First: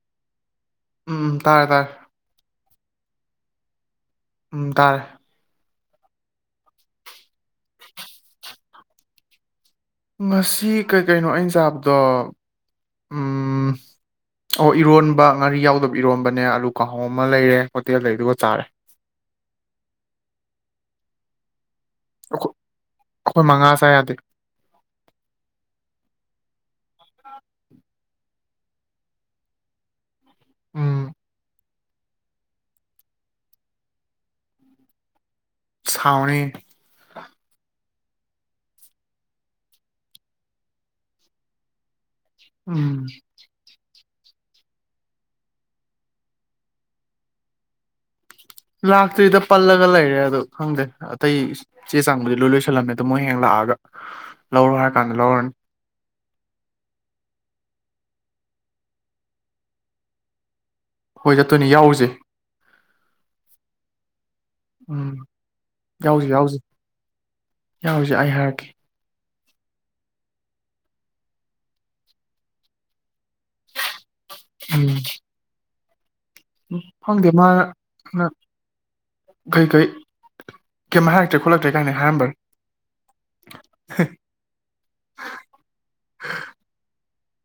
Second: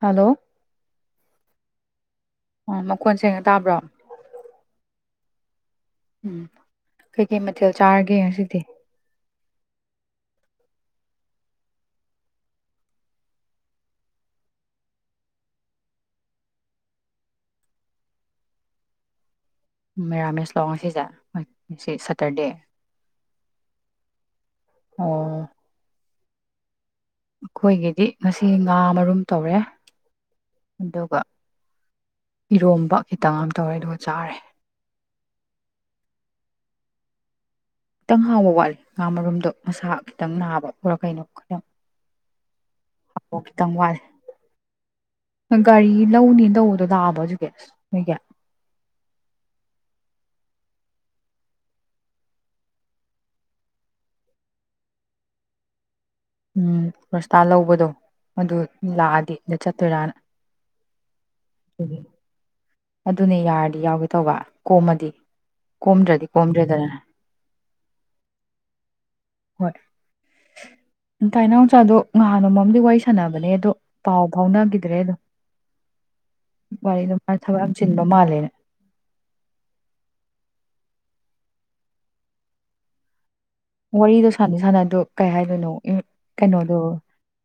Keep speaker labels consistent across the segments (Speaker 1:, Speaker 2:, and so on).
Speaker 1: Hello
Speaker 2: ꯎꯝ ꯇꯥꯔꯦ ꯇꯥꯔꯦ
Speaker 1: ꯑꯣ ꯃꯈꯣꯟ ꯁꯦꯡꯅ ꯇꯥꯕ꯭ꯔꯣ
Speaker 2: ꯎꯝ ꯇꯔꯦ
Speaker 1: ꯎꯝ ꯀꯩꯀꯩ ꯃꯊꯦꯜ ꯆꯥꯔꯒꯦ ꯉꯁꯤꯗꯤ
Speaker 2: ꯉꯁꯤ ꯀꯩ ꯀꯩꯅꯣ ꯑꯩꯅ ꯆꯥꯕꯗꯣ ꯎꯝ ꯑꯣ ꯏꯔꯣꯟꯕ ꯉꯥꯔꯤ ꯌꯥꯎꯗꯕ ꯏꯔꯣꯟꯕꯅꯦ ꯑꯂꯨ ꯀꯥꯍꯧ ꯑꯃ ꯂꯩꯔꯦ ꯍꯣꯇꯦꯜꯗꯩ ꯑꯗꯨꯒ ꯆꯥꯔꯦ
Speaker 1: ꯃꯦꯔꯥꯃꯦꯁ ꯂꯣ ꯉꯁꯤꯖꯦ ꯁꯇꯔꯗꯦ
Speaker 2: ꯑꯩꯈꯣꯏ ꯑꯩꯈꯣꯏ ꯃꯉꯥ ꯆꯥ ꯌꯥꯗꯦ
Speaker 1: ꯑꯣ ꯑꯩꯈꯣꯏꯒꯤꯗꯤ ꯉꯁꯤ ꯉꯥ ꯃꯔꯨꯝ ꯇꯧꯔꯦ
Speaker 2: ꯎꯝ
Speaker 1: ꯑꯗꯨꯒ ꯏꯔꯣꯝꯕ ꯈꯤꯇꯪ ꯑꯃ ꯇꯧꯔꯦ ꯑꯗꯨꯒ ꯆꯥꯔꯦ
Speaker 2: ꯑꯁ ꯍꯥꯎꯅꯤꯍꯦ
Speaker 1: ꯈꯤꯇꯪ ꯍꯥꯎꯕ ꯋꯥꯠꯂꯤ ꯉꯥ ꯃꯔꯨꯝꯗꯣ ꯃꯁꯥ ꯈꯤꯇꯪ ꯅꯥꯕ ꯅꯔ ꯀꯩꯅꯣ ꯈꯔꯥ
Speaker 2: ꯎꯝ
Speaker 1: ꯑ ꯈꯤꯇꯪ ꯋꯥꯠꯂꯤ ꯒꯥꯔꯤ ꯂꯧꯅꯤ ꯇꯧꯕꯗꯣ ꯂꯥꯛꯑꯕꯣ ꯑꯖꯤꯒꯤ ꯅꯣꯏꯒꯤ
Speaker 2: ꯂꯥꯛꯇ꯭ꯔꯤꯗ ꯄꯜꯂꯒ ꯂꯩꯔꯦ ꯑꯗꯣ ꯈꯪꯗꯦ ꯑꯇꯩ ꯆꯦ ꯆꯥꯡꯕꯨꯗꯤ ꯂꯣꯏ ꯂꯣꯏꯁꯜꯂꯝꯃꯦ ꯑꯗꯣ ꯃꯣꯏ ꯍꯌꯦꯡ ꯂꯥꯛꯑꯒ ꯂꯧꯔꯣ ꯍꯥꯏꯔ ꯀꯥꯟꯗ ꯂꯧꯔꯅꯤ
Speaker 1: ꯎꯝ ꯄꯁꯇꯥ ꯂꯧꯕꯗꯣ ꯑꯗꯨ ꯂꯥꯛꯑꯗꯤ ꯑꯗ ꯆꯠꯇꯣꯏꯔꯥꯅ
Speaker 2: ꯍꯣꯏ ꯆꯠꯇꯣꯏꯅꯦ ꯌꯥꯎꯔꯨꯖꯦ
Speaker 1: ꯑꯗꯨꯅꯦ ꯌꯥꯔꯗꯤ ꯌꯥꯎꯒꯦ ꯇꯧꯕ ꯀꯣꯝꯃꯗꯤ
Speaker 2: ꯎꯝ
Speaker 1: ꯀꯣꯝꯗ꯭ꯔꯗꯤ
Speaker 2: ꯌꯥꯎꯁꯤ ꯌꯥꯎꯁꯤ
Speaker 1: ꯀꯣꯝꯗ꯭ꯔꯦꯗꯅ
Speaker 2: ꯌꯥꯎꯔꯨꯁꯦ ꯑꯩ ꯍꯥꯏꯔꯛꯀꯦ
Speaker 1: ꯍꯣꯏ ꯇꯥꯏꯅꯥꯎꯆꯥꯗꯣ ꯅꯍꯥꯟ ꯅꯣꯡꯃꯝꯗꯤ ꯋꯥꯔꯤ ꯁꯅ ꯁꯥꯟꯅꯕꯅꯦ ꯑꯗꯣ ꯄꯥꯎ ꯐꯥꯎꯅꯈꯤꯗ꯭ꯔꯦ ꯑꯗꯨꯝ ꯋꯥꯔꯤꯗꯣ ꯃꯥ
Speaker 2: [unintelligible] ꯑ
Speaker 1: ꯊꯕꯛ ꯌꯥꯝ ꯆꯤꯟꯕ ꯃꯥꯜꯂꯦꯅ
Speaker 2: ꯀꯩ ꯀꯩ ꯀꯩꯝ ꯍꯥꯏꯔꯛꯇ꯭ꯔꯦ ꯈꯣꯠꯂꯛꯇ꯭ꯔꯦ ꯀꯥꯏꯅ ꯍꯥꯏꯔꯝꯕ꯭ꯔꯥ
Speaker 1: ꯋꯥꯔꯤꯗꯣ ꯁꯥꯟꯅ ꯁꯥꯟꯅꯗꯣ ꯀꯩ ꯍꯥꯏꯗꯣꯏꯅꯣ ꯀꯩꯅꯣꯗꯣ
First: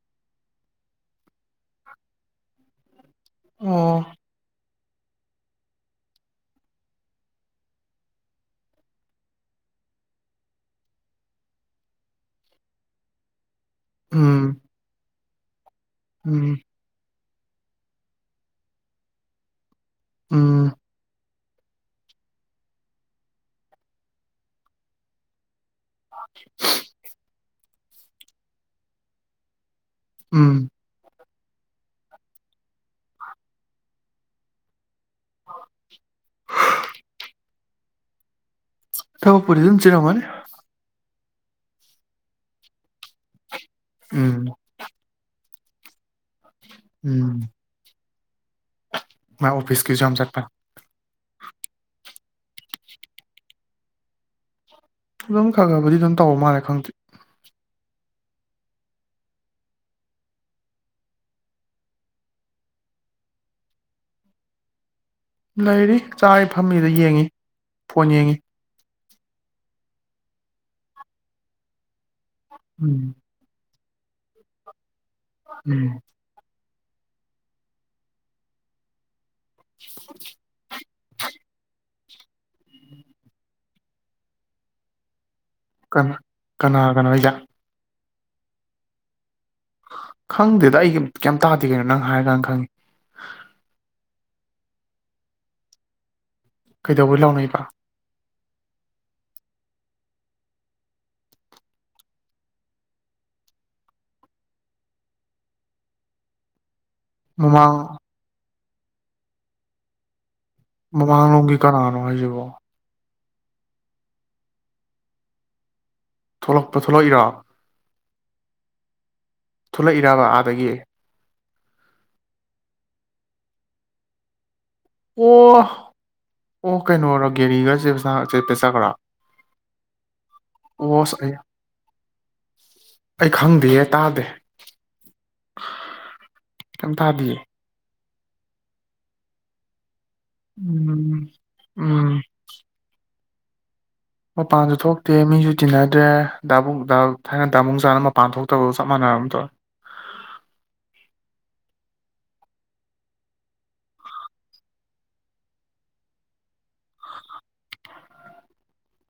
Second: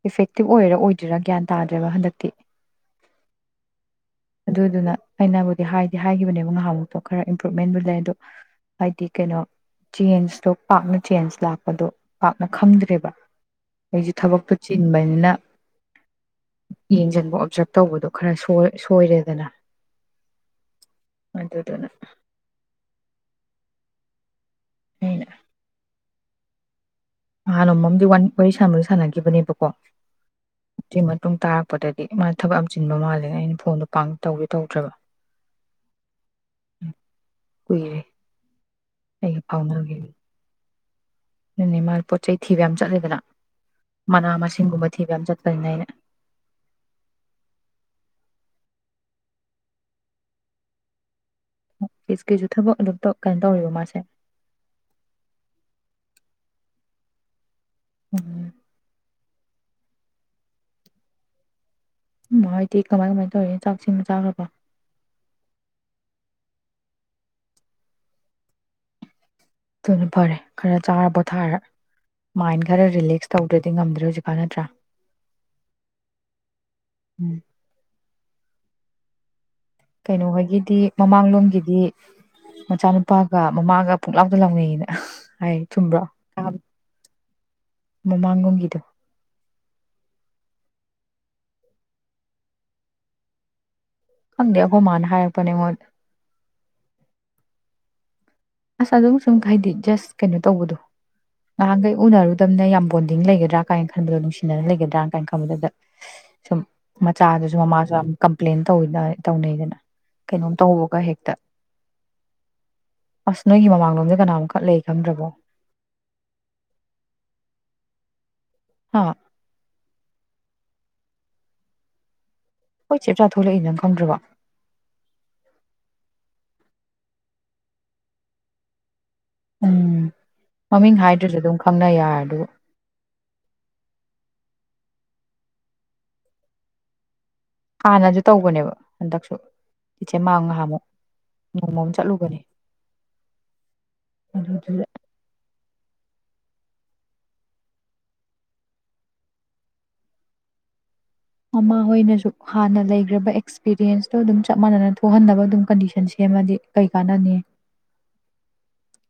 Speaker 1: ꯏꯐꯦꯛꯇꯤꯞ ꯑꯣꯏꯔ ꯑꯣꯏꯗꯣꯏꯔꯥ ꯒ꯭ꯌꯥꯟ ꯇꯥꯗ꯭ꯔꯦꯕ ꯍꯟꯗꯛꯇꯤ
Speaker 2: ꯑ
Speaker 1: ꯑꯗꯨꯗꯨꯅ ꯑꯩꯅꯕꯨꯗꯤ ꯍꯥꯏꯗꯤ ꯍꯥꯏꯈꯤꯕꯅꯦꯕ ꯉꯥꯏꯍꯥꯃꯨꯛꯇꯣ ꯈꯔ ꯏꯝꯄ꯭ꯔꯨꯚꯃꯦꯟꯕꯨ ꯂꯩ ꯑꯗꯣ ꯍꯥꯏꯗꯤ ꯀꯩꯅꯣ ꯆꯦꯟꯖꯇꯣ ꯄꯥꯛꯅ ꯆꯦꯟꯖ ꯂꯥꯛꯄꯗꯣ ꯄꯥꯛꯅ ꯈꯪꯗ꯭ꯔꯦꯕ ꯑꯩꯁꯦ ꯊꯕꯛꯇꯣ
Speaker 2: ꯎꯝ
Speaker 1: ꯆꯤꯟꯕꯅꯤꯅ
Speaker 2: ꯎꯝ
Speaker 1: ꯌꯦꯡꯁꯤꯟꯕ ꯑꯣꯞꯖꯥꯔꯕ ꯇꯧꯕꯗꯣ ꯈꯔ ꯁꯣꯏꯔꯦꯗꯅ
Speaker 2: ꯎꯝ
Speaker 1: ꯑꯗꯨꯗꯨꯅ ꯑꯩꯅ
Speaker 2: [unintelligible]
Speaker 1: ꯅꯍꯥꯟ ꯅꯣꯡꯃꯝꯗꯤ ꯋꯥꯔꯤ ꯁꯥꯟꯕꯨꯗꯤ ꯁꯥꯟꯅꯈꯤꯕꯅꯦꯕꯀꯣ
Speaker 2: ꯎꯝ
Speaker 1: ꯑꯗꯨꯏ ꯃꯇꯨꯡ ꯇꯥꯔꯛꯄꯗꯗꯤ ꯃꯥꯅ ꯊꯕꯛ ꯑꯃ ꯆꯤꯟꯕ ꯃꯥꯜꯂꯦꯅ ꯑꯩꯅ ꯐꯣꯟꯗꯣ ꯄ ꯇꯧꯒꯦ ꯇꯧꯗ꯭ꯔꯕ ꯎꯝ ꯀꯨꯏꯔꯦ
Speaker 2: ꯊꯕꯛ ꯄꯨꯗꯤ ꯗꯨꯝ ꯆꯤꯜꯂꯞꯒꯅꯤ
Speaker 1: ꯅꯅꯦ ꯄꯣꯠ ꯆꯩ ꯊꯤꯕ ꯌꯥꯝ ꯆꯠꯂꯤꯗꯅ ꯃꯅꯥ
Speaker 2: ꯎꯝ
Speaker 1: ꯃꯁꯤꯡꯒꯨꯝꯕ ꯊꯤꯕ ꯆꯠ [unintelligible]
Speaker 2: ꯎꯝ ꯃ ꯑꯣꯐꯤꯁ ꯀꯤꯁ ꯌꯥꯝ ꯆꯠꯄ
Speaker 1: ꯑꯣꯐꯤꯁꯀꯤꯁꯨ ꯊꯕꯛ ꯑꯗꯨꯝ ꯀꯩꯅꯣ ꯇꯧꯔꯤꯕ ꯃꯥꯁꯦ
Speaker 2: ꯑꯗꯨꯝ ꯈ ꯈꯕꯨꯗꯤ ꯑꯗꯨꯝ ꯇꯧ ꯃꯥꯜꯂꯦ ꯈꯪꯗꯦ
Speaker 1: ꯎꯝ ꯍꯥꯏꯗꯤ ꯀꯃꯥꯏ ꯀꯃꯥꯏꯅ ꯇꯧꯔꯤ ꯆꯥꯛꯁꯤꯡꯗꯤ ꯆꯥꯈ꯭ꯔꯕ
Speaker 2: ꯂꯩꯔꯤ ꯆꯥꯔꯤ ꯐꯝꯃꯤꯗ ꯌꯦꯡꯉꯤ ꯐꯣꯟ ꯌꯦꯡꯉꯤ
Speaker 1: [unintelligible] ꯐꯔꯦ ꯈꯔ ꯆꯥꯔ ꯄꯣꯊꯥꯔ ꯃꯥꯏꯟ ꯈꯔ
Speaker 2: ꯎꯝ
Speaker 1: ꯔꯤꯂꯦꯛꯁ ꯇꯧꯗ꯭ꯔ ꯗꯤ ꯉꯝꯗ꯭ꯔꯦ ꯍꯧꯖꯤꯛꯀꯥꯟ ꯅꯠꯇ꯭ꯔꯥ
Speaker 2: ꯎꯝ
Speaker 1: ꯎꯝ ꯀꯩꯅꯣ ꯍꯣꯏꯒꯤꯗꯤ ꯃꯃꯥꯡꯂꯣꯝꯒꯤꯗꯤ ꯃꯆꯥꯅꯨꯄꯥꯒ ꯃꯃꯥꯒ ꯄꯣꯛꯂꯥꯎꯗ ꯂꯥꯎꯅꯩꯅ
Speaker 2: ꯀꯅꯥ ꯀꯅꯥ ꯀꯅꯥ ꯒꯅꯣ ꯍꯥꯏꯁꯦ
Speaker 1: ꯃꯃꯥꯡꯉꯣꯝꯒꯤꯗ
Speaker 2: ꯈꯪꯗꯦꯗ ꯑꯩ ꯀꯩꯝ ꯇꯥꯗꯦ ꯀꯩꯅꯣ ꯅꯪ ꯍꯥꯏꯔꯀꯥꯟꯅ ꯈꯪꯉꯤ
Speaker 1: ꯈꯪꯗꯦ ꯑꯈꯣ ꯃꯥꯅ ꯍꯥꯏꯔꯛꯄꯅꯦꯉꯣꯟꯗ
Speaker 2: ꯀꯩꯗꯧꯕꯋꯣꯏ ꯂꯥꯎꯅꯕ
Speaker 1: ꯑꯁ ꯑꯗꯨꯝ ꯁꯨꯝ ꯍꯥꯏꯗꯤ ꯖꯁ ꯀꯩꯅꯣ ꯇꯧꯕꯗꯣ ꯅꯍꯥꯟꯈꯩ ꯎꯅꯔꯨꯗꯕꯅꯤ ꯌꯥꯝ ꯕꯣꯟꯗꯤꯡ ꯂꯩꯒꯗ꯭ꯔꯥ ꯀꯥꯏꯅ ꯈꯟꯕꯗꯣ ꯅꯨꯡꯁꯤꯅꯅ ꯂꯩꯒꯗ꯭ꯔꯥ ꯀꯥꯏꯅ ꯈꯟꯕꯗꯨꯗ ꯁꯨꯝ ꯃꯆꯥꯗꯨꯁꯨ
Speaker 2: ꯃꯃꯥꯡ
Speaker 1: ꯃꯃꯥꯁꯨ ꯌꯥꯝ ꯀꯝꯄ꯭ꯂꯦꯟ ꯇꯧꯅꯩꯗꯅ ꯀꯩꯅꯣꯝ ꯇꯧꯕꯒ
Speaker 2: ꯃ
Speaker 1: ꯍꯦꯛꯇ
Speaker 2: ꯃꯥꯟꯨꯒ ꯀꯔꯔꯣ ꯍꯥꯏꯌꯦꯕꯨꯣ
Speaker 1: ꯑꯁ ꯅꯣꯏꯒꯤ ꯃꯃꯥꯡꯂꯣꯝꯗ ꯀꯅꯥꯃꯨꯛ ꯀꯠ ꯂꯩ ꯈꯪꯗ꯭ꯔꯕꯣ
Speaker 2: ꯊꯣꯛꯂꯛꯄ ꯊꯣꯛꯂꯛ ꯑꯒꯦꯔꯣ
Speaker 1: ꯍꯥ
Speaker 2: ꯊꯣꯛꯂꯛꯏꯔꯕ ꯑꯥꯗꯒꯤ
Speaker 1: ꯍꯣꯏ ꯆꯦꯞꯆꯥ ꯊꯣꯛꯂꯛꯏ ꯅꯪ ꯈꯪꯗ꯭ꯔꯕ
Speaker 2: ꯑꯣ ꯑꯣ ꯀꯩꯅꯣꯔꯣ ꯒꯦꯔꯤꯒꯁ ꯆꯦꯝꯆꯥ ꯒꯔꯣ
Speaker 1: ꯎꯝ ꯃꯃꯤꯡ
Speaker 2: ꯑꯁ ꯑꯩ
Speaker 1: ꯍꯥꯏꯗ꯭ꯔꯁꯨ ꯑꯗꯨꯝ ꯈꯪꯅ ꯌꯥꯔꯦ ꯗꯨꯕꯨ
Speaker 2: ꯀꯌꯤꯝꯇꯥꯗꯤꯌꯦ
Speaker 1: ꯍꯥꯟꯅꯁꯨ ꯇꯧꯕꯅꯦꯕ ꯍꯟꯗꯛꯁꯨ ꯏꯆꯦ ꯃꯥ ꯉꯍꯥꯟꯃꯨꯛ
Speaker 2: ꯎꯝ
Speaker 1: ꯅꯣꯡꯃꯝ
Speaker 2: ꯎꯝ
Speaker 1: ꯆꯠꯂꯨꯕꯅꯤ
Speaker 2: ꯃꯄꯥꯟꯁꯨ ꯊꯣꯛꯇꯦ ꯃꯤꯁꯨ ꯇꯤꯟꯅ ꯗꯦ ꯗꯥꯕꯨꯡ ꯊꯥꯏꯅ ꯗꯥꯕꯨꯡ ꯆꯥꯅ ꯃꯄꯥꯟ ꯊꯣꯛꯇꯕꯒ ꯆꯞ ꯃꯥꯟꯅꯔꯝꯗ꯭ꯔ
Speaker 1: ꯃꯃꯥ ꯍꯣꯏꯅꯁꯨ ꯍꯥꯟꯅ ꯂꯩꯈ꯭ꯔꯕ ꯑꯦꯛꯁꯄꯤꯔꯤꯟꯁꯇꯣ ꯑꯗꯨꯝ ꯆꯞ ꯃꯥꯟꯅꯅ ꯊꯣꯛꯍꯟꯅꯕ ꯑꯗꯨꯝ ꯀꯟꯗꯤꯁꯟ ꯁꯦꯝꯃꯗꯤ ꯀꯩ ꯀꯥꯟꯅꯅꯤ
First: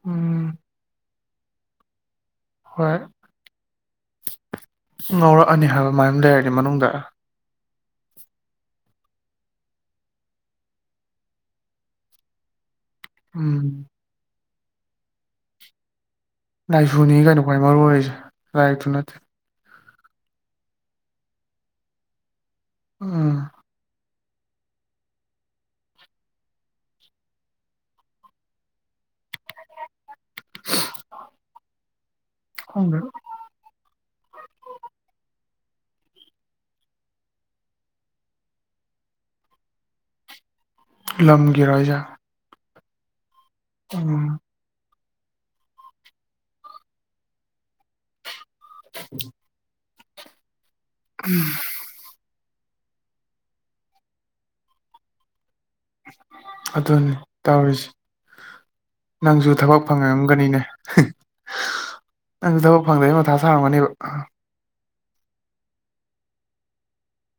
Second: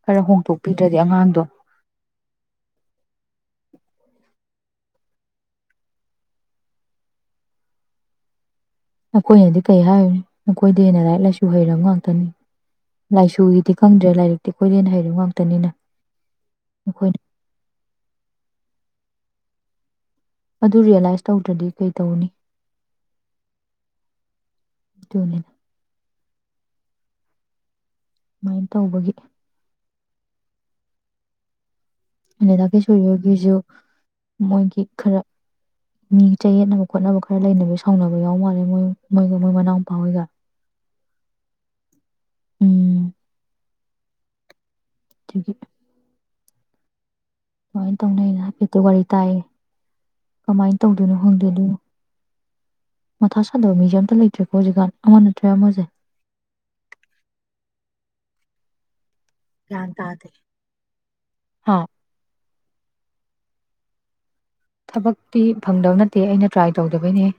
Speaker 1: ꯈꯔ
Speaker 2: ꯎꯝ
Speaker 1: ꯍꯣꯡꯗꯣꯛꯄꯤꯗ꯭ꯔꯗꯤ ꯑꯉꯥꯡꯗꯣ [inaudible]
Speaker 2: ꯍꯣꯏ ꯉꯧꯔꯛꯑꯅꯤ ꯍꯥꯏꯕ ꯑꯃꯥꯏ ꯑꯗꯨꯝ ꯂꯩꯔꯅꯤ ꯃꯅꯨꯡꯗ
Speaker 1: ꯑꯈꯣꯏꯅꯗꯤ ꯀꯔꯤ ꯍꯥꯏꯌꯨ ꯑꯈꯣꯏꯗꯩ ꯍꯦꯟꯅ ꯂꯥꯏꯔꯤꯛ ꯂꯥꯏꯁꯨ ꯍꯩꯔꯕ ꯉꯥꯛꯇꯅꯤ
Speaker 2: ꯎꯝ
Speaker 1: ꯂꯥꯏꯁꯨꯒꯤꯗꯤ ꯈꯪꯗ꯭ꯔꯦ ꯂꯥꯏꯔꯤꯛ ꯇꯤ ꯈꯣꯏꯗꯩ ꯍꯥꯏꯔ ꯉꯥꯛꯇꯅꯤꯅ
Speaker 2: ꯂꯥꯏꯁꯨꯅꯤ
Speaker 1: ꯑꯩꯈꯣꯏꯅ
Speaker 2: ꯀꯩꯅꯣ ꯈ꯭ꯋꯥꯏ ꯃꯔꯨ ꯑꯣꯏꯔꯤꯁꯦ ꯂꯥꯏꯔꯤꯛꯇꯨ ꯅꯠꯇꯦ
Speaker 1: ꯑꯗꯨ ꯔꯤꯌꯦꯂꯥꯏꯁ ꯇꯧꯗ꯭ꯔꯗꯤ ꯀꯩ ꯇꯧꯅꯤ
Speaker 2: ꯎꯝ
Speaker 1: ꯗꯨꯅꯤ ꯁꯨꯃꯥꯏꯅ ꯇꯧꯕꯒꯤ ꯑ ꯊꯦ
Speaker 2: ꯈꯪꯗꯦ
Speaker 1: ꯁꯣꯏꯕꯒꯦꯁꯨꯣ ꯃꯣꯏꯒꯤ ꯈꯔ ꯃꯤ ꯆꯌꯦꯠꯅꯕ ꯈꯣꯠꯅꯕ ꯈꯔ ꯂꯩꯅꯕ ꯁꯥꯎꯅꯕ ꯌꯥꯎ ꯃꯥꯜꯂꯦ ꯃꯣꯏ ꯃꯣꯏꯒ ꯃꯣꯏ ꯃꯅꯥꯎ ꯃꯄꯥ ꯍꯣꯏꯒ
Speaker 2: ꯂꯝꯒꯤꯔꯣꯖꯥ
Speaker 1: ꯎꯝ
Speaker 2: ꯎꯝ
Speaker 1: ꯊꯒꯤ ꯍ ꯇꯧ ꯂꯩꯅ ꯍꯇ ꯋꯥꯔꯤ ꯇꯥꯏ ꯀꯃꯥꯏꯅ ꯇꯧꯗꯣꯏꯅꯣ ꯍꯪꯗꯦ ꯑꯗꯨ ꯃꯊꯥ ꯁꯥꯗꯕ ꯃꯤꯁꯤ ꯑꯝꯇ ꯂꯩꯇ꯭ꯔꯦꯀꯣ ꯍꯧꯖꯤꯛꯀꯥꯟ ꯑꯃꯅ
Speaker 2: ꯑꯗꯨꯅꯤ ꯇꯧꯔꯤꯁꯦ ꯅꯪꯁꯨ ꯊꯕꯛ
Speaker 1: ꯒ꯭ꯌꯥꯟ ꯇꯥꯗꯦ
Speaker 2: ꯐꯪꯉꯛꯑꯝꯒꯅꯤꯅꯦ
Speaker 1: ꯍꯥ
Speaker 2: ꯅꯪꯁꯨ ꯊꯕꯛ ꯐꯪꯗꯕꯩ ꯃꯊꯥ ꯁꯥꯡꯔꯝꯒꯅꯦꯕ
Speaker 1: ꯊꯕꯛꯇꯤ ꯐꯪꯗꯕ ꯅꯠꯇꯦ ꯑꯩꯅ ꯇ꯭ꯔꯥꯏ ꯇꯧꯗꯕꯩꯅꯤ ꯍꯦ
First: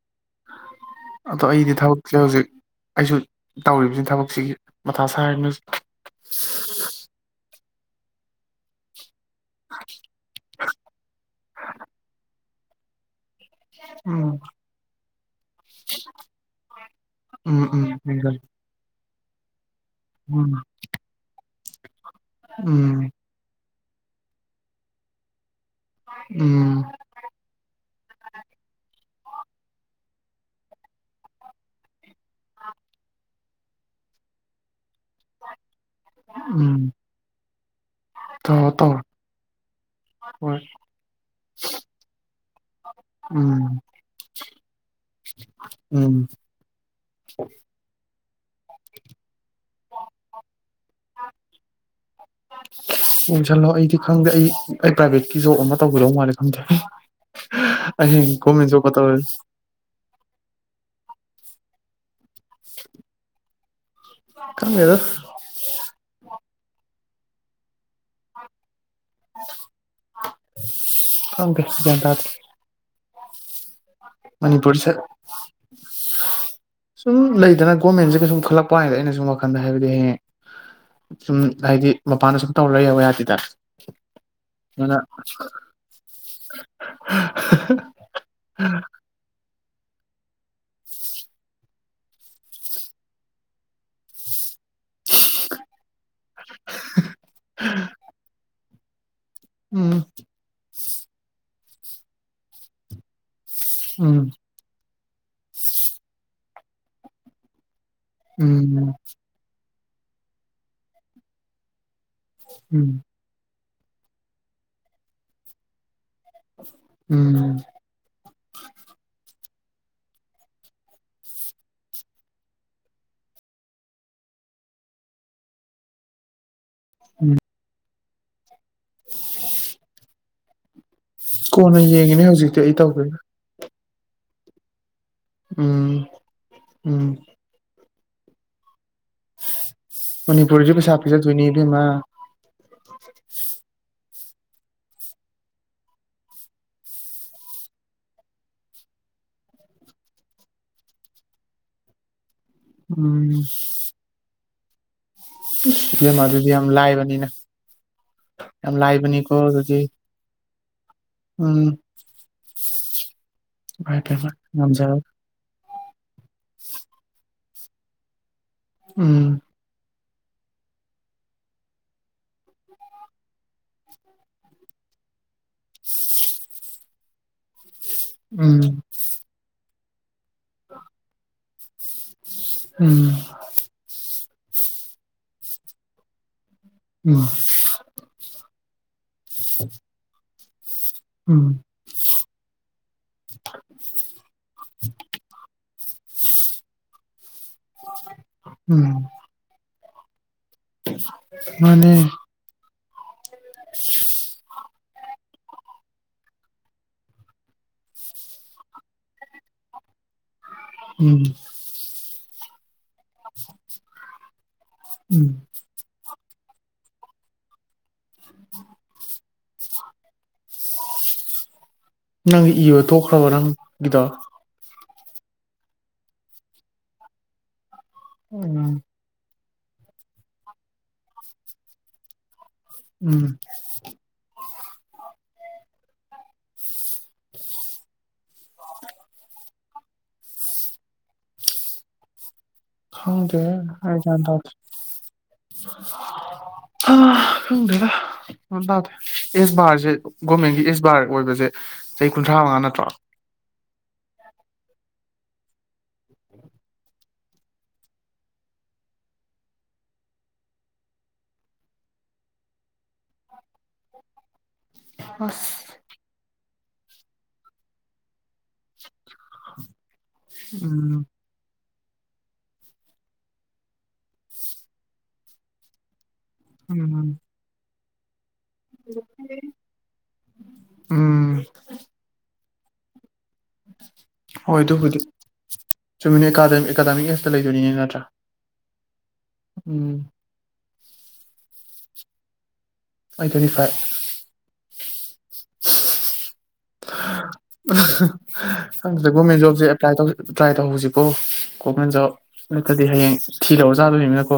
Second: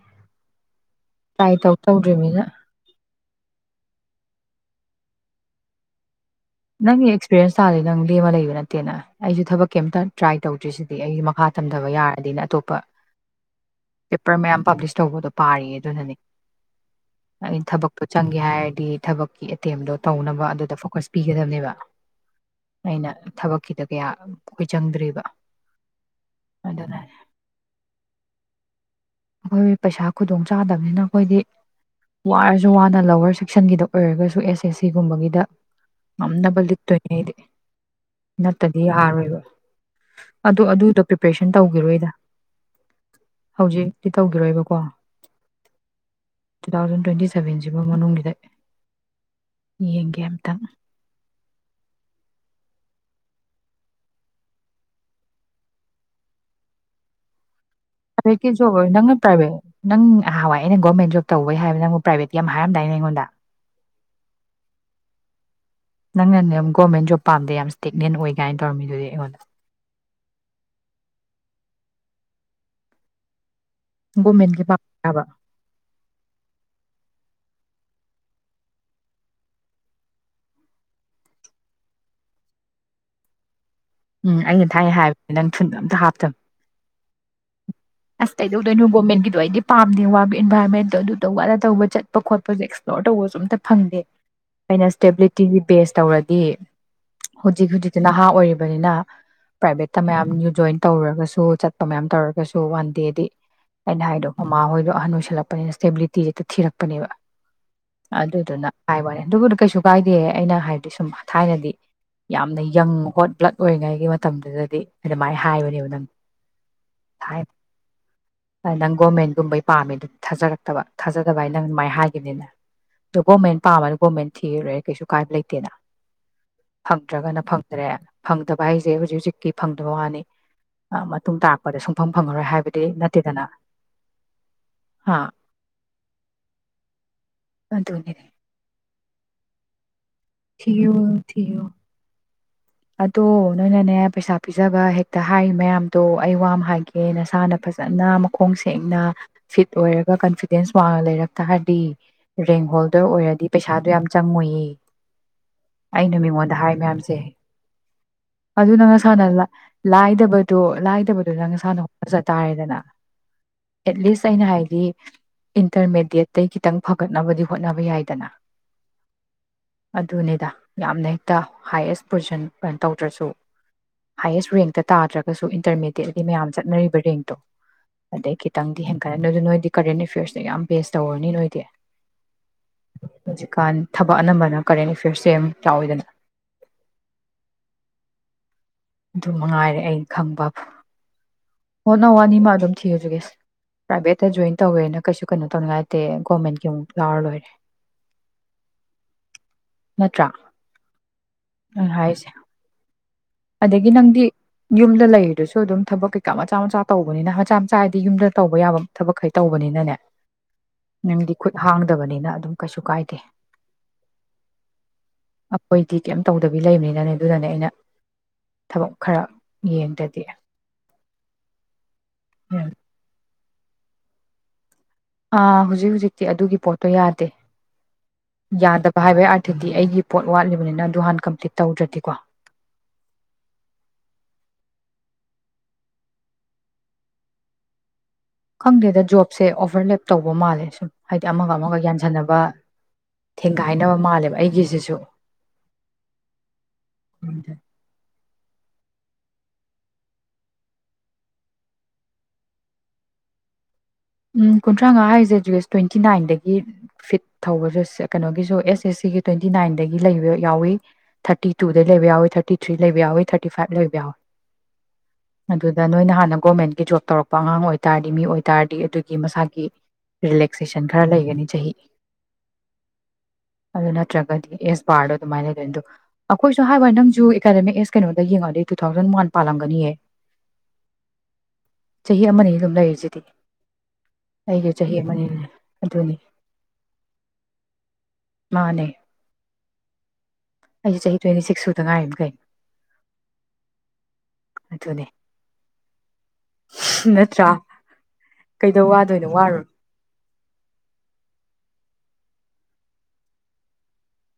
Speaker 2: ꯑꯗꯣ ꯑꯩꯗꯤ ꯊꯕꯛꯁꯦ
Speaker 1: ꯇꯧꯗ꯭ꯔꯤꯕꯅꯤꯅ
Speaker 2: ꯍꯧꯖꯤꯛ ꯑꯩꯁꯨ ꯇꯧꯔꯤꯕꯁꯤꯅ ꯊꯕꯛ ꯁꯤꯒꯤ ꯃꯇꯊꯥ ꯁꯔꯅꯕꯅꯤ ꯍꯥꯎꯖꯤꯛ
Speaker 1: ꯅꯪ ꯑꯦꯛꯁꯄꯤꯔꯤꯌꯦꯟꯁ ꯆꯥꯗꯦ ꯅꯪ ꯂꯦꯝ ꯑꯃ ꯂꯩꯕ ꯅꯠꯇꯦꯅ ꯑꯩꯁꯨ ꯊꯕꯛ ꯀꯩꯝꯇ ꯇ꯭ꯔꯥꯏ ꯇꯧ ꯭ꯔꯤꯁꯤꯗꯤ ꯑꯩ ꯃꯈꯥ ꯊꯝꯊꯕ ꯌꯥꯔꯗꯤꯅ ꯑꯇꯣꯞꯄ
Speaker 2: ꯎꯝ
Speaker 1: ꯄꯦꯄꯔ ꯃꯌꯥꯝ ꯄꯥꯕ꯭ꯂꯤꯁ ꯇꯧꯕꯗꯣ ꯄꯥꯔꯤꯌꯦ ꯑꯗꯨꯅꯅꯦ ꯑꯩꯅ
Speaker 2: ꯎꯝ ꯎꯝ
Speaker 1: ꯊꯕꯛꯇꯣ ꯆꯪꯒꯦ ꯍꯥꯏꯔꯗꯤ ꯊꯕꯛ [inaudible] ꯇꯦꯝꯗꯣ ꯇꯧꯅꯕ
Speaker 2: ꯎꯝ
Speaker 1: ꯑꯗꯨꯗ ꯐꯣꯀꯁ ꯅꯝꯅꯤꯕ
Speaker 2: ꯎꯝ
Speaker 1: ꯑꯩꯅ ꯊꯕꯛ ꯁꯤꯗ ꯀꯌꯥ ꯑꯩꯈꯣꯏ ꯆꯪꯗ꯭ꯦꯔꯤꯕ
Speaker 2: ꯑꯝ
Speaker 1: ꯑꯩꯈꯣꯏ ꯄꯩꯁꯥ ꯈꯨꯗꯣꯡꯆꯥꯥꯗꯕꯅꯤꯅ ꯑꯩꯈꯣꯏꯗꯤ ꯋꯥꯔꯁꯨ ꯋꯥꯅ ꯂꯋꯔ ꯁꯦꯛꯁꯟꯒꯤꯗ ꯑꯣꯏꯔꯒꯁꯨ ꯑꯦꯁ ꯑꯦꯁ ꯁꯤꯒꯨꯝꯕꯒꯤꯗ ꯉꯝꯅꯕ
Speaker 2: ꯎꯝ
Speaker 1: ꯂꯤꯛꯇꯣꯏꯅꯦ ꯑꯩꯗꯤ
Speaker 2: ꯇꯧꯔꯣ
Speaker 1: ꯅꯠꯇꯗꯤ
Speaker 2: ꯇꯧꯔꯣ
Speaker 1: ꯌꯥꯔꯣꯏꯕ
Speaker 2: ꯍꯣꯏ
Speaker 1: ꯑꯗꯨ ꯑꯗꯨꯗꯣ ꯄ꯭ꯔꯤꯄꯔꯦꯁꯟ ꯇꯧꯈꯤꯔꯣꯏꯗ
Speaker 2: ꯑꯝ
Speaker 1: ꯍꯧꯖꯤꯛꯇꯤ ꯇꯧꯈꯤꯔꯣꯏꯕꯀꯣ
Speaker 2: ꯎꯝ
Speaker 1: ꯇꯨ ꯊꯥꯎꯖꯟ ꯇ꯭ꯋꯦꯟꯇꯤ ꯁꯚꯦꯟꯁꯤꯐꯥꯎ ꯃꯅꯨꯡꯒꯤꯗ ꯌꯦꯡꯒꯦ ꯑꯃꯇꯪ
Speaker 2: ꯎꯁꯜꯂꯣ ꯑꯩꯗꯤ ꯈꯪꯗꯦ ꯑꯩ ꯑꯩ ꯄ꯭ꯔꯥꯏꯚꯦꯠꯀꯤ ꯖꯣꯕ ꯑꯃ ꯇꯧꯒꯗꯧ ꯃꯥꯜꯂꯦ ꯈꯪꯗꯦ ꯑꯩ
Speaker 1: ꯄ꯭ꯔꯥꯏꯚꯦꯠꯀꯤ
Speaker 2: ꯒꯣꯔꯃꯦꯟ
Speaker 1: ꯖꯣꯕ ꯑꯣꯏ
Speaker 2: ꯖꯣꯕꯀ
Speaker 1: ꯅꯪꯅ
Speaker 2: ꯇꯧꯔꯗꯤ
Speaker 1: ꯄ꯭ꯔꯥꯏꯚꯦꯠ ꯅꯪ ꯅꯍꯥꯟꯋꯥꯏ ꯑꯩꯅ ꯒꯣꯔꯃꯦꯟ ꯖꯣꯕ ꯇꯧꯕꯩ ꯍꯥꯏꯕ ꯅꯪꯕꯨ ꯄ꯭ꯔꯥꯏꯚꯦꯠꯀꯤ ꯌꯥꯝ ꯍꯥꯏꯔꯝꯗꯥꯏꯅꯦ ꯑꯩꯉꯣꯟꯗ
Speaker 2: ꯈꯪꯗꯔ꯭ꯦꯗꯥ꫰
Speaker 1: ꯅꯪ ꯅꯅꯦ ꯌꯥꯝ ꯒꯤꯚꯦꯔꯃꯦꯟꯠ ꯖꯤꯕ ꯄꯥꯝꯗꯦ ꯌꯥꯝ ꯏꯁ꯭ꯇꯦꯛꯅꯦꯟ ꯑꯣꯏꯒꯥꯏꯅ ꯇꯧꯔꯃꯤꯅꯦ ꯑꯁꯨꯗꯤ ꯑꯩꯏꯪꯗ
Speaker 2: ꯒꯤꯌꯟ ꯇꯥꯗꯦ
Speaker 1: ꯒꯣꯔꯃꯦꯟꯒꯤ
Speaker 2: ꯃꯅꯤꯄꯨꯔꯁꯦ
Speaker 1: ꯄꯥꯝꯕ
Speaker 2: ꯁꯨꯝ ꯂꯩꯗꯅ ꯒꯣꯃꯦꯟꯠ ꯁꯨꯝ ꯈꯜꯂꯛꯄ ꯍꯥꯏꯗ ꯑꯩꯅ ꯁꯨꯝ ꯋꯥꯈꯟꯗ ꯍꯥꯏꯕꯗꯤ ꯍꯌꯦꯡ ꯁꯨꯝ ꯍꯥꯏꯗꯤ ꯃꯄꯥꯟꯗ ꯁꯨꯝ ꯇꯧꯔ ꯌꯋ ꯌꯥꯗꯦꯗ ꯫
Speaker 1: ꯎꯝ ꯑꯩꯅ ꯊꯥꯏꯅ ꯍꯥꯏꯕ ꯅꯪ ꯊꯨꯟꯗ ꯑꯝꯇ ꯍꯥꯞꯇꯝ [unintelligible] [unintelligible]
Speaker 2: [unintelligible]
Speaker 1: [unintelligible] ꯄꯥꯝꯗꯦ ꯋꯥꯕ ꯏꯟꯚꯥꯏꯔꯣꯟꯃꯦꯟꯇꯣ ꯑꯗꯨꯗ ꯋꯥꯅ ꯇꯧꯕ ꯆꯠꯄ ꯈꯣꯠꯄꯁꯦ ꯑꯦꯛꯁꯄ꯭ꯂꯣꯔ ꯇꯧꯕꯁꯨ ꯑꯝꯇ ꯐꯪꯗꯦ ꯑꯩꯅ ꯏꯁꯇꯦꯕꯤꯂꯤꯇꯤꯒꯤ ꯕꯦꯖ ꯇꯧꯔꯗꯤ ꯍꯨꯖꯤꯛ ꯍꯨꯖꯤꯛꯇꯤ ꯅꯍꯥ ꯑꯣꯏꯔꯤ ꯕꯅꯤꯅ
Speaker 2: ꯎꯝ
Speaker 1: ꯄ꯭ꯔꯥꯏꯚꯦꯠꯇ ꯃꯌꯥꯝ ꯖꯣꯏꯟ ꯇꯧꯔꯨꯔꯒꯁꯨ ꯆꯠ ꯃꯌꯥꯝ ꯇꯧꯔꯒꯁꯨ [unintelligible] [unintelligible] ꯑꯩꯅ
Speaker 2: ꯎꯝ
Speaker 1: ꯍꯥꯏꯗꯣ ꯃꯃꯍꯣꯏꯒ ꯑꯍꯟ ꯑꯣꯏꯁꯜꯂꯛꯄꯅꯤꯅ ꯏꯁꯇꯦꯕꯤꯂꯤꯇꯤ ꯍꯦꯛꯇ ꯊꯤꯔꯛꯄꯅꯦꯕ ꯑꯗꯨꯗꯨꯅ
Speaker 2: ꯎꯝ
Speaker 1: ꯍꯥꯏꯕꯋꯥꯅꯦ ꯑꯗꯨꯕꯨꯗꯤ ꯀꯩꯁꯨ ꯀꯥꯏꯗꯦ ꯑꯩꯅ ꯍꯥꯏꯗꯤ ꯁꯨꯝ ꯊꯥꯏꯅꯗꯤ ꯌꯥꯝꯅ
Speaker 2: ꯎꯝ
Speaker 1: ꯌꯪ [unintelligible] ꯑꯣꯏꯔꯤꯉꯩꯒꯤ ꯃꯇꯝꯗꯨꯗꯗꯤ ꯑꯗꯨꯃꯥꯏꯅ ꯍꯥꯏꯕꯅꯦꯕ ꯅꯪ [unintelligible]
Speaker 2: [unintelligible]
Speaker 1: [unintelligible] ꯄꯥꯝꯃꯦ ꯊꯥꯖꯔꯛꯇꯕ ꯊꯥꯖꯗꯕ ꯍꯥꯏ ꯅꯪ ꯃꯥꯏꯅ ꯍꯥꯏꯈꯤꯕꯅꯤꯅ ꯑꯗꯣ ꯒꯣꯔꯃꯦꯟ ꯄꯥꯝꯝꯕꯅ ꯒꯣꯔꯃꯦꯟ ꯊꯤꯔꯨꯔꯦ ꯀꯩꯁꯨ ꯀꯥꯏꯕ ꯂꯩꯇꯦꯅ
Speaker 2: ꯎꯝ
Speaker 1: ꯐꯪꯗ꯭ꯔꯒꯅ ꯐꯪꯗ꯭ꯔꯦ ꯍꯪ ꯐꯪꯗꯕꯥ ꯍꯥꯏꯁꯦ ꯍꯧꯖꯤꯛ ꯍꯧꯖꯤꯛꯀꯤ ꯐꯪꯗꯕ ꯋꯥꯅꯤ ꯃꯇꯨꯡ ꯇꯥꯔꯛꯄꯗ
Speaker 2: ꯀꯣꯟꯅ
Speaker 1: [unintelligible]
Speaker 2: ꯌꯦꯡꯉꯤꯅꯦ
Speaker 1: ꯐꯪꯉꯔꯣꯏ
Speaker 2: ꯍꯧꯖꯤꯛꯇꯤ ꯑꯩ
Speaker 1: ꯍꯥꯏꯕꯗꯤ
Speaker 2: ꯇꯧꯗꯣꯏꯅꯦ
Speaker 1: ꯅꯠꯇꯦꯗꯅ ꯍꯥ
Speaker 2: ꯎꯝ ꯎꯝ
Speaker 1: [unintelligible]
Speaker 2: ꯃꯅꯤꯄꯨꯔꯁꯨ
Speaker 1: ꯊꯤꯌꯨ
Speaker 2: ꯄꯩꯁꯥ [unintelligible]
Speaker 1: ꯊꯤꯌꯨ
Speaker 2: ꯏꯕꯦꯃꯥ
Speaker 1: ꯑꯗꯣ ꯅꯣꯏꯅꯅꯦ ꯄꯩꯁꯥ ꯄꯤꯖꯕ ꯍꯦꯛꯇ ꯍꯥꯏ ꯃꯌꯥꯝꯗꯣ ꯑꯩ ꯋꯥ ꯍꯥꯏꯒꯦ ꯅꯁꯥꯅ ꯐꯖꯅ ꯃꯈꯣꯡ ꯁꯦꯡꯅ ꯐꯤꯠ ꯑꯣꯏꯔꯒ ꯀꯟꯐꯤꯗꯦꯟꯁ ꯋꯥꯡꯉ ꯂꯩꯔꯛ ꯇꯥꯔꯗꯤ ꯔꯦꯡ ꯍꯣꯜꯗꯔ
Speaker 2: ꯎꯝ
Speaker 1: ꯑꯣꯏꯔꯗꯤ ꯄꯩꯁꯥꯗꯨ ꯌꯥꯝ ꯆꯪꯉꯣꯏꯌꯦ [unintelligible] ꯑꯩꯅ
Speaker 2: ꯏꯕꯦꯃ ꯑꯗꯨꯗꯤ
Speaker 1: ꯃꯤꯉꯣꯟꯗ
Speaker 2: ꯌꯥꯝ
Speaker 1: ꯍꯥꯏ ꯃꯌꯥꯝꯁꯦ
Speaker 2: ꯂꯥꯏꯕꯅꯤꯅ
Speaker 1: ꯑꯗꯨ
Speaker 2: ꯌꯥꯝ
Speaker 1: ꯅꯪ ꯑꯁꯥꯅ
Speaker 2: ꯂꯥꯏꯕꯅꯤꯀꯣ ꯑꯗꯨꯗꯤ
Speaker 1: ꯂꯥꯏꯗꯕꯗꯣ ꯂꯥꯏꯗꯕꯗꯨ
Speaker 2: ꯎꯝ
Speaker 1: ꯅꯪꯁꯥꯅ ꯍꯣꯠꯅꯖꯇꯥꯥꯔꯦꯗꯅ
Speaker 2: ꯏꯃꯥꯏ
Speaker 1: ꯑꯦꯠꯂꯤꯁ
Speaker 2: ꯄꯦꯝꯃ
Speaker 1: ꯑꯩꯅ ꯍꯥꯏꯗꯤ
Speaker 2: ꯉꯝꯖꯔꯣꯏ
Speaker 1: ꯏꯟꯇꯔꯃꯦꯗꯤꯌꯦꯠ ꯑꯇꯩ ꯈꯤꯇꯪ ꯐꯒꯠꯅꯕꯗꯤ ꯍꯣꯠꯅꯕ ꯌꯥꯏꯗꯅ
Speaker 2: ꯎꯝ
Speaker 1: ꯑꯗꯨꯅꯤꯗ ꯌꯥꯝꯅ ꯍꯦꯛꯇ ꯍꯥꯏꯌꯦꯁ ꯄꯣꯖꯤꯁꯟ ꯀꯅ ꯇꯧꯗ꯭ꯔꯁꯨ ꯍꯥꯏꯌꯦꯁ ꯔꯦꯡꯛꯇ ꯇꯥꯗ꯭ꯔꯒꯁꯨ ꯏꯟꯇꯔꯃꯦꯗꯦꯠꯗꯤ ꯃꯌꯥꯝ ꯆꯠꯅꯔꯤꯕ ꯔꯦꯡꯛꯇꯣ ꯑꯗꯩ
Speaker 2: ꯎꯝ
Speaker 1: ꯈꯤꯇꯪꯗꯤ ꯍꯦꯟꯒꯠꯂꯦ ꯅꯣꯏ ꯑꯗꯨ ꯅꯣꯏꯗꯤ ꯀꯔꯟ ꯑ‌ꯦꯐ‌ꯦꯔ꯭ꯁ ꯁ ꯌꯥꯝ ꯕꯦꯁ ꯇꯧꯔꯅꯤ ꯅꯣꯏꯗꯤ
Speaker 2: ꯎꯝ
Speaker 1: ꯍꯧ ꯀꯥꯟ ꯊ ꯑꯣ ꯑꯅꯝꯕꯅ ꯀꯔꯦꯟ ꯑꯦꯐꯤꯌꯔꯁꯁꯦ ꯌꯥꯝ ꯆꯥꯎꯋꯤꯗꯅ
Speaker 2: ꯎꯝ
Speaker 1: ꯑꯗꯨ ꯃꯉꯥꯏꯔꯦ ꯑꯩꯅ ꯈꯪꯕ
Speaker 2: ꯎꯝ
Speaker 1: ꯍꯣ ꯅꯪ ꯋꯥꯅꯤ ꯃꯥ ꯑꯗꯨꯝ ꯊꯤꯔꯨꯒꯦꯁ ꯄ꯭ꯔꯥꯏꯚꯦꯠꯇ ꯖꯣꯏꯟ ꯇꯧꯋꯦꯅ ꯀꯩꯁꯨ ꯀꯩꯅꯣ ꯇꯧꯅꯤꯡꯉꯥꯏ ꯑꯦ ꯒꯣꯔꯃꯦꯟꯒꯤ ꯑꯃꯨꯛ ꯌꯥꯎꯔ ꯂꯣꯏꯔꯦ
Speaker 2: ꯎꯝ
Speaker 1: ꯅꯠꯇ꯭ꯔ
Speaker 2: ꯃꯥꯅꯦ
Speaker 1: ꯑꯗꯒꯤ ꯅꯪꯗꯤ ꯌꯨꯝꯗ ꯂꯩꯔꯤꯗꯨꯁꯨ ꯑꯗꯨꯝ ꯊꯕꯛ ꯀꯩꯀꯥ ꯃꯆꯥ ꯃꯆꯥ ꯇꯧꯕꯅꯤꯅ ꯃꯆꯥ ꯃꯆꯥ ꯍꯥꯏꯗꯤ ꯌꯨꯝꯗ ꯇꯧꯕ ꯌꯥꯕ ꯊꯕꯛꯈꯩ ꯇꯧꯕꯅꯤꯅꯅꯦ
Speaker 2: ꯎꯝ
Speaker 1: ꯅꯗꯤ ꯈꯨꯠ ꯍꯥꯡ ꯇꯕꯅꯤꯅ ꯑꯗꯨꯝ ꯀꯩꯁꯨ ꯀꯥꯏꯗꯦ
Speaker 2: ꯎꯝ
Speaker 1: ꯑꯄꯣꯏꯗꯤ ꯀꯩꯝ ꯇꯧꯗꯕꯤ ꯂꯩꯕꯅꯤꯅꯅꯦ ꯑꯗꯨꯗꯅꯦ ꯑꯩꯅ ꯊꯕꯛ ꯈꯔ ꯌꯦꯡꯗꯗꯤ
Speaker 2: ꯅꯪꯒꯤ ꯏꯕ ꯇꯣꯛꯈ꯭ꯔꯕ ꯅꯪ ꯒꯤꯗ
Speaker 1: ꯑꯥ ꯍꯧꯖꯤꯛ ꯍꯧꯨꯖꯤꯛꯇꯤ ꯑꯗꯨꯒꯤ ꯄꯣꯠꯇꯣ ꯌꯥꯗꯦ
Speaker 2: ꯎꯝ
Speaker 1: ꯌꯥꯗꯕ ꯍꯥꯏꯕ ꯑꯗꯨꯗꯤ ꯑꯩꯒꯤ ꯄꯣꯠ ꯋꯥꯠꯂꯤꯕꯅꯤꯅ ꯑꯗꯨ ꯍꯥꯟꯅ ꯀꯝꯄ꯭ꯂꯤꯠ ꯇꯧꯗ꯭ꯔꯗꯤꯀꯣ
Speaker 2: ꯎꯝ
Speaker 1: ꯈꯪꯗꯦꯗ ꯖꯣꯕꯁꯦ ꯑꯣꯐꯔ ꯂꯦꯞ ꯇꯧꯕ ꯃꯥꯜꯂꯦ ꯁꯨꯝ ꯍꯥꯏꯗꯤ ꯑꯃꯒ ꯑꯃꯒ ꯌꯥꯟꯁꯟꯅꯕ
Speaker 2: ꯈꯪꯗꯦꯑꯩ
Speaker 1: ꯊꯦꯡꯒꯥꯏꯅꯕ
Speaker 2: ꯒꯔꯥꯟꯗ
Speaker 1: ꯃꯥꯜꯂꯦꯕ ꯑꯩꯒꯤꯁꯤꯁꯨ
Speaker 2: ꯇꯥꯁꯦ ꯑꯦꯁ ꯕꯥꯔꯁꯦ ꯒꯣꯔꯃꯦꯟꯒꯤ ꯑꯦꯁ ꯕꯥꯔ ꯑꯣꯏꯕꯁꯦ ꯆꯍꯤ ꯀꯨꯟꯊ꯭ꯔꯥ ꯃꯉꯥ ꯅꯠꯇ꯭ꯔꯣ
Speaker 1: ꯎꯝ ꯀꯨꯟꯊ꯭ꯔꯥ ꯃꯉꯥ ꯍꯥꯏꯔꯤꯁꯦ ꯖꯨꯁ ꯇ꯭ꯋꯦꯟꯇꯤ ꯅꯥꯏꯟꯗꯒꯤ ꯐꯤꯠ ꯊꯧꯕꯁꯨ ꯀꯩꯅꯣꯒꯤꯁꯨ ꯑꯦꯁ ꯑꯦꯁ ꯁꯤꯒꯤ ꯇ꯭ꯋꯦꯟꯇꯤ ꯅꯥꯏꯟꯗꯒꯤ ꯂꯩꯕ ꯌꯥꯎꯋꯤ ꯊꯥꯔꯇꯤ ꯇꯨꯗꯒꯤ ꯂꯩꯕ ꯌꯥꯎꯋꯤ ꯊꯥꯔꯇꯤ ꯊ꯭ꯔꯤ ꯂꯩꯕ ꯌꯥꯎꯋ ꯊꯥꯔꯇꯤ ꯐꯥꯏꯚ ꯂꯩꯕ ꯌꯥꯎꯏꯤ ꯑꯗꯨꯗ
Speaker 2: ꯑꯁ
Speaker 1: ꯅꯣꯏꯅ ꯍꯥꯟꯅ ꯒꯣꯔꯃꯦꯟ ꯖꯣꯕ ꯇꯧꯔꯛ ꯑꯉꯥꯡ ꯑꯣꯏꯇꯥꯔꯗꯤ ꯃꯤ ꯑꯣꯏ ꯇꯥ ꯑꯗꯨ ꯃꯁꯥꯒꯤ ꯔꯤꯂꯦꯛꯁꯦꯁꯟ
Speaker 2: ꯎꯝ
Speaker 1: ꯈꯔ ꯂꯩꯒꯅꯤ ꯆꯍꯤ ꯑꯗꯨ ꯅꯠꯇ꯭ꯔꯒꯗꯤ ꯑꯦꯁ ꯕꯥꯔꯗꯣ ꯑꯗꯨꯃꯥꯏꯅ ꯂꯩꯗꯣꯏꯅꯤꯗꯣ ꯑꯩꯈꯣꯏꯁꯨ ꯍꯥꯏꯕ
Speaker 2: ꯎꯝ
Speaker 1: ꯅꯪꯁꯨ ꯑꯦꯀꯥꯗꯃꯤꯛꯁ ꯌꯦꯡꯉꯛꯗꯤ ꯇꯨ ꯊꯥꯎꯖꯟ ꯋꯥꯟ ꯄꯥꯜꯂꯝꯒꯅꯤꯍꯦ
Speaker 2: ꯎꯝ
Speaker 1: ꯆꯍꯤ ꯑꯃꯅꯤ ꯑꯗꯨꯝ ꯂꯩꯔꯁꯤꯗꯤ
Speaker 2: ꯍꯣꯏ ꯑꯗꯨꯕꯨꯗꯤ
Speaker 1: ꯑꯗꯨꯅꯤ
Speaker 2: ꯆꯨꯝꯃꯤꯅ ꯑꯦꯀꯥꯗꯃꯤꯛ ꯑꯦꯁꯇ ꯂꯩꯗꯣꯏꯔꯤꯅꯦ ꯅꯠꯇ꯭ꯔꯥ ꯎꯝ
Speaker 1: ꯑꯩꯁꯨ ꯆꯍꯤ ꯇ꯭ꯋꯦꯟꯇꯤ ꯁꯤꯛꯁ ꯁꯨꯗ ꯉꯥꯏꯔꯤꯝ ꯀꯩꯅꯣ
Speaker 2: ꯑꯩ ꯇ꯭ꯋꯦꯟꯇꯤ ꯐꯥꯏꯚ
Speaker 1: ꯑꯗꯨꯅꯦ ꯅꯠꯇ꯭ꯔꯥ ꯀꯩꯗꯧ
Speaker 2: ꯑꯗꯨꯗ
Speaker 1: ꯋꯥꯗꯣꯏꯅꯣ
Speaker 2: ꯒꯣꯔꯃꯦꯟ
Speaker 1: ꯋꯥꯔꯨ
Speaker 2: ꯖꯣꯕꯁꯦ ꯑꯦꯄ꯭ꯂ ꯇ ꯇ꯭ꯔꯥꯏ ꯇꯧꯍꯧꯁꯤꯕꯣ ꯑꯩꯉꯣꯟꯖ ꯅꯠꯇ꯭ꯔꯗꯤ ꯍꯌꯦꯡ ꯊꯤꯔꯎ ꯆꯥꯗꯣꯅꯤꯅꯀꯣ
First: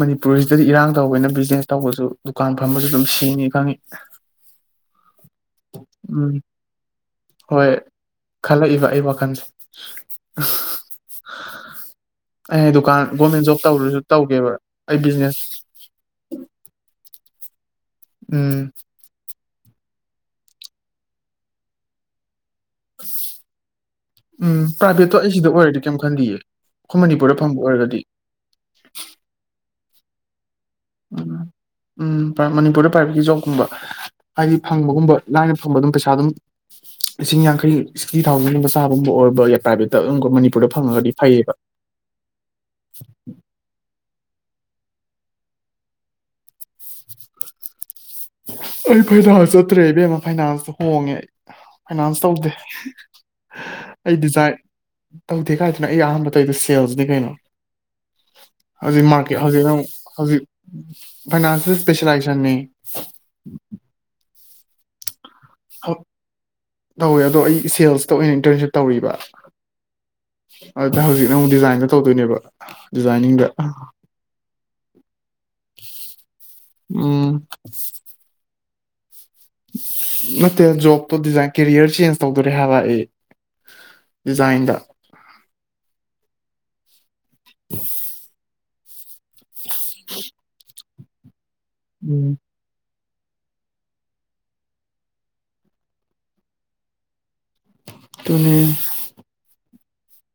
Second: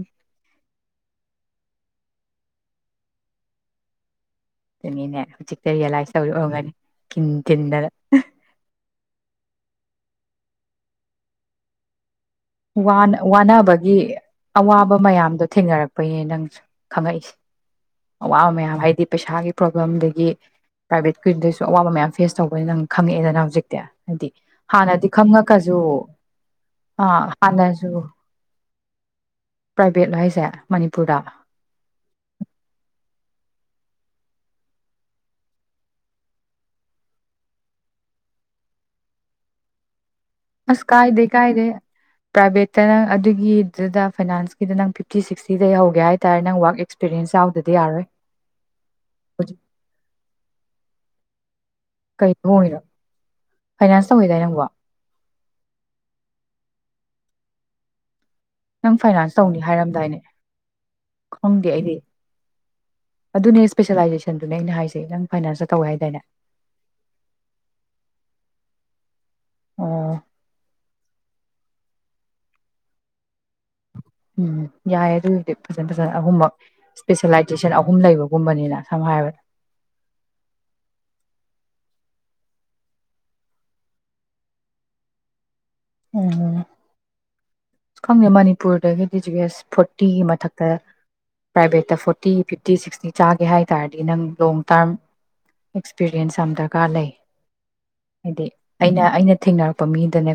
Speaker 2: ꯃꯅꯤꯄꯨꯔꯁꯤꯗꯗꯤ ꯏꯔꯥꯡ ꯇꯧꯕꯅ ꯕꯤꯖꯤꯅꯦꯁ ꯇꯧꯕꯁꯨ ꯗꯨꯀꯥꯟ ꯐꯝꯕꯁꯨ ꯑꯗꯨꯝ ꯉꯤ ꯈꯪꯉꯤ
Speaker 1: ꯑꯗꯨꯅꯤꯅꯦ ꯍꯧꯖꯤꯛꯇ ꯔꯤꯌꯦꯂꯥꯏꯁ
Speaker 2: ꯎꯝ
Speaker 1: ꯇꯧꯔꯑꯝꯒꯅꯤ ꯀꯤꯟ
Speaker 2: ꯍꯣꯏ
Speaker 1: ꯇꯤꯟꯗꯅ
Speaker 2: ꯈꯜꯂꯛꯏꯕ [unintelligible] ꯗꯨꯀꯥꯟ ꯒꯣꯔꯃꯦꯟ ꯖꯣꯕ
Speaker 1: ꯋꯥꯅꯕꯒꯤ
Speaker 2: ꯇꯧꯔꯁꯨ ꯇꯧꯒꯦꯕ
Speaker 1: ꯑꯋꯥꯕ
Speaker 2: ꯑꯩ ꯕꯤꯖꯤꯅꯦꯁ
Speaker 1: ꯃꯌꯥꯝꯗꯣ ꯊꯦꯡꯅꯔꯛꯄꯩꯅꯦ ꯅꯪꯁꯨ ꯈꯪꯉꯛꯏꯁꯦ ꯋꯥ
Speaker 2: ꯎꯝ
Speaker 1: ꯃꯌꯥꯝ ꯍꯥꯏꯗꯤ ꯄꯩꯁꯥꯒꯤ ꯄ꯭ꯔꯣꯕ꯭ꯂꯦꯝ ꯑꯗꯒꯤ ꯄ꯭ꯔꯥꯏꯚꯦꯠꯀꯤꯨꯗꯁꯨ ꯑꯋꯥꯕ ꯃꯌꯥꯝ ꯐꯦꯁ ꯑꯆꯧꯕꯅ ꯅꯪ ꯈꯪꯉꯛꯑꯦꯗꯅ ꯍꯧꯖꯤꯛꯇꯤ ꯍꯥꯏꯗꯤ
Speaker 2: ꯎꯝ
Speaker 1: ꯍꯥꯟꯅꯗꯤ
Speaker 2: ꯄ꯭ꯔꯥꯏꯚꯦꯠꯇꯣ ꯑꯩ ꯁꯤꯗ
Speaker 1: ꯈꯪꯉꯛꯀꯁꯨ
Speaker 2: ꯑꯣꯏꯔꯗꯤ ꯀꯩꯝ ꯈꯟꯗꯤꯌꯦ ꯑꯩꯈꯣꯏ
Speaker 1: ꯑ
Speaker 2: ꯃꯅꯤꯄꯨꯔꯗ ꯐꯪꯕ
Speaker 1: ꯐꯂꯁꯨ
Speaker 2: ꯑꯣꯏꯔꯒꯗꯤ [inaudible]
Speaker 1: ꯄ꯭ꯔꯥꯏꯚꯦꯠ ꯍꯥꯏꯁꯦ
Speaker 2: ꯎ
Speaker 1: ꯃꯅꯤꯄꯨꯔꯗ
Speaker 2: ꯎꯝ ꯃꯅꯤꯄꯨꯔ ꯄꯥꯏꯕꯤ ꯨꯝꯕ ꯍꯥꯏꯗꯤ ꯐꯪꯕꯒꯨꯝꯕ ꯂꯥꯏꯅ ꯐꯪꯕ ꯑꯗꯨꯝ ꯄꯩꯁꯥ ꯑꯗꯨꯝ ꯂꯤꯁꯤꯡ ꯌꯥꯡꯈꯩ ꯁꯤꯛꯁꯇꯤ ꯊꯥꯎꯖꯟꯒꯨꯝꯕ ꯆꯥꯕꯒꯨꯝꯕ ꯑꯣꯏꯕ ꯄ꯭ꯔꯥꯏꯚꯦꯠꯇ ꯑꯗꯨꯝ ꯃꯅꯤꯄꯨꯔꯗ
Speaker 1: ꯑꯁ
Speaker 2: ꯐꯪꯉꯒꯗꯤ
Speaker 1: ꯀꯥꯏꯗꯦ
Speaker 2: ꯐꯩꯌꯦ
Speaker 1: ꯀꯥꯏꯗꯦ ꯄ꯭ꯔꯥꯏꯚꯦꯠꯇꯅꯪ ꯑꯗꯨꯒꯤꯗꯨꯗ ꯐꯥꯏꯅꯥꯟꯁ ꯁꯤꯗ ꯅꯪ ꯐꯤꯞꯇꯤ ꯁꯤꯛꯁꯇꯤꯩ ꯍꯧꯒꯦ ꯍꯥꯏꯇꯥꯔꯦ ꯅꯪ ꯋꯥꯛ ꯑꯦꯛꯁꯄꯤꯔꯤꯌꯦꯟꯁ ꯌꯥꯎꯗꯗꯤ ꯌꯥꯔꯣꯏ
Speaker 2: ꯑꯩ ꯐꯥꯏꯅꯥꯟꯁ
Speaker 1: ꯍꯧꯖꯤꯛ
Speaker 2: ꯆꯠꯇ꯭ꯔꯦ ꯏꯕꯦꯝꯃ ꯐꯥꯏꯅꯥꯟꯁꯇ ꯍꯣꯡꯉꯦ ꯑꯩ ꯐꯥꯏꯅꯥꯟꯁ
Speaker 1: ꯀꯩ
Speaker 2: ꯇꯧꯗꯦ
Speaker 1: ꯍꯣꯡꯉꯤꯅꯣ ꯐꯥꯏꯅꯥꯟꯁ
Speaker 2: ꯑꯩ
Speaker 1: ꯇꯧꯋꯤꯗꯥꯏ
Speaker 2: ꯗꯤꯖꯥꯏꯟ
Speaker 1: ꯅꯪꯕꯣ
Speaker 2: ꯇꯧꯗꯦ ꯀꯥꯏꯗꯅ ꯑꯩ ꯑꯍꯥꯟꯕꯗꯗ ꯁꯦꯜꯁꯅꯤ ꯀꯩꯅꯣ
Speaker 1: ꯅꯪ
Speaker 2: ꯍꯧꯖꯤꯛ
Speaker 1: ꯐꯥꯏꯅꯥꯟꯁ
Speaker 2: ꯃꯥꯔꯀꯦ
Speaker 1: ꯇꯧꯅꯤ
Speaker 2: ꯍꯧꯖꯤꯛ
Speaker 1: ꯍꯥꯏꯔꯝꯗꯥꯏꯅꯦ
Speaker 2: ꯍꯧꯖꯤꯛ
Speaker 1: ꯈꯪꯗꯦ
Speaker 2: ꯐꯥꯏꯅꯥꯟꯁꯤꯌꯦ
Speaker 1: ꯑꯩꯗꯤ
Speaker 2: ꯏꯁꯄꯦꯁꯤꯂꯥꯏꯖꯦꯁꯟꯟꯅꯅꯤ
Speaker 1: ꯑꯗꯨꯅꯦ ꯏꯁꯄꯦꯁꯦꯂꯥꯏꯖꯦꯁꯟꯗꯨꯅꯦ ꯑꯩꯅ ꯍꯥꯏꯖꯩ ꯅꯪ ꯐꯥꯏꯅꯥꯟꯁꯇ ꯇꯧꯋꯦ ꯍꯥꯏꯗꯥꯏꯅꯦ
Speaker 2: ꯇꯧꯋꯦ ꯑꯗꯣ ꯑꯩ ꯁꯦꯜꯁꯇ ꯑꯣꯏꯅ ꯏꯟꯇꯔꯟꯁꯤꯞ ꯇꯧꯔꯤꯕ
Speaker 1: ꯑꯣ
Speaker 2: ꯑꯗꯥ ꯍꯧꯖꯤꯛ ꯑꯃꯨꯛ ꯗꯤꯖꯥꯏꯟꯗ ꯇꯧꯗꯣꯏꯅꯦꯕ ꯗꯤꯖꯥꯏꯅꯤꯡꯗ
Speaker 1: ꯎꯝ ꯌꯥꯏꯌꯦ ꯑꯗꯨꯗꯤ ꯐꯖꯅ ꯐꯖꯅ ꯑꯍꯨꯝꯃꯛ
Speaker 2: ꯎꯝ
Speaker 1: ꯏꯁꯄꯦꯁꯂꯥꯏꯖꯦꯁꯟ ꯑꯍꯨꯝ ꯂꯩꯕꯒꯨꯝꯕꯅꯤꯅ ꯁꯝ ꯍꯥꯏꯕ
Speaker 2: ꯅꯠꯇꯦ ꯖꯣꯕꯇꯣ ꯗꯤꯖꯥꯏꯟ ꯀꯦꯔꯤꯌꯔ ꯆꯦꯟꯖ ꯇꯧꯗꯣꯔꯦ ꯍꯥꯏꯕ ꯑꯩ ꯗꯤꯖꯥꯏꯟꯗ
Speaker 1: ꯑꯣ ꯈꯪꯗꯦ ꯃꯥꯅꯤ ꯄꯨꯔꯗ ꯗꯤ [unintelligible] ꯐꯣꯔꯇꯤꯒꯤ ꯃꯊꯛꯇ ꯄ꯭ꯔꯥꯏꯚꯦꯠꯇ
Speaker 2: ꯎꯝ
Speaker 1: ꯐꯣꯔꯇꯤ ꯐꯤꯞꯇꯤ ꯁꯤꯛꯁꯇꯤ ꯆꯥꯒꯦ ꯍꯥꯏ ꯇꯥꯔꯗꯤ ꯅꯪ ꯂꯣꯡ ꯇꯥꯔꯝ ꯑꯦꯛꯁꯄꯤꯔꯤꯌꯦꯟꯁ ꯌꯥꯝ ꯗꯔꯀꯥꯔ ꯂꯩ ꯍꯥꯏꯗꯤ
Speaker 2: ꯑꯗꯨꯅꯦ
Speaker 1: ꯑꯩꯅ ꯑꯩꯅ ꯊꯦꯡꯅꯔꯛꯄ ꯃꯤꯗꯅꯦ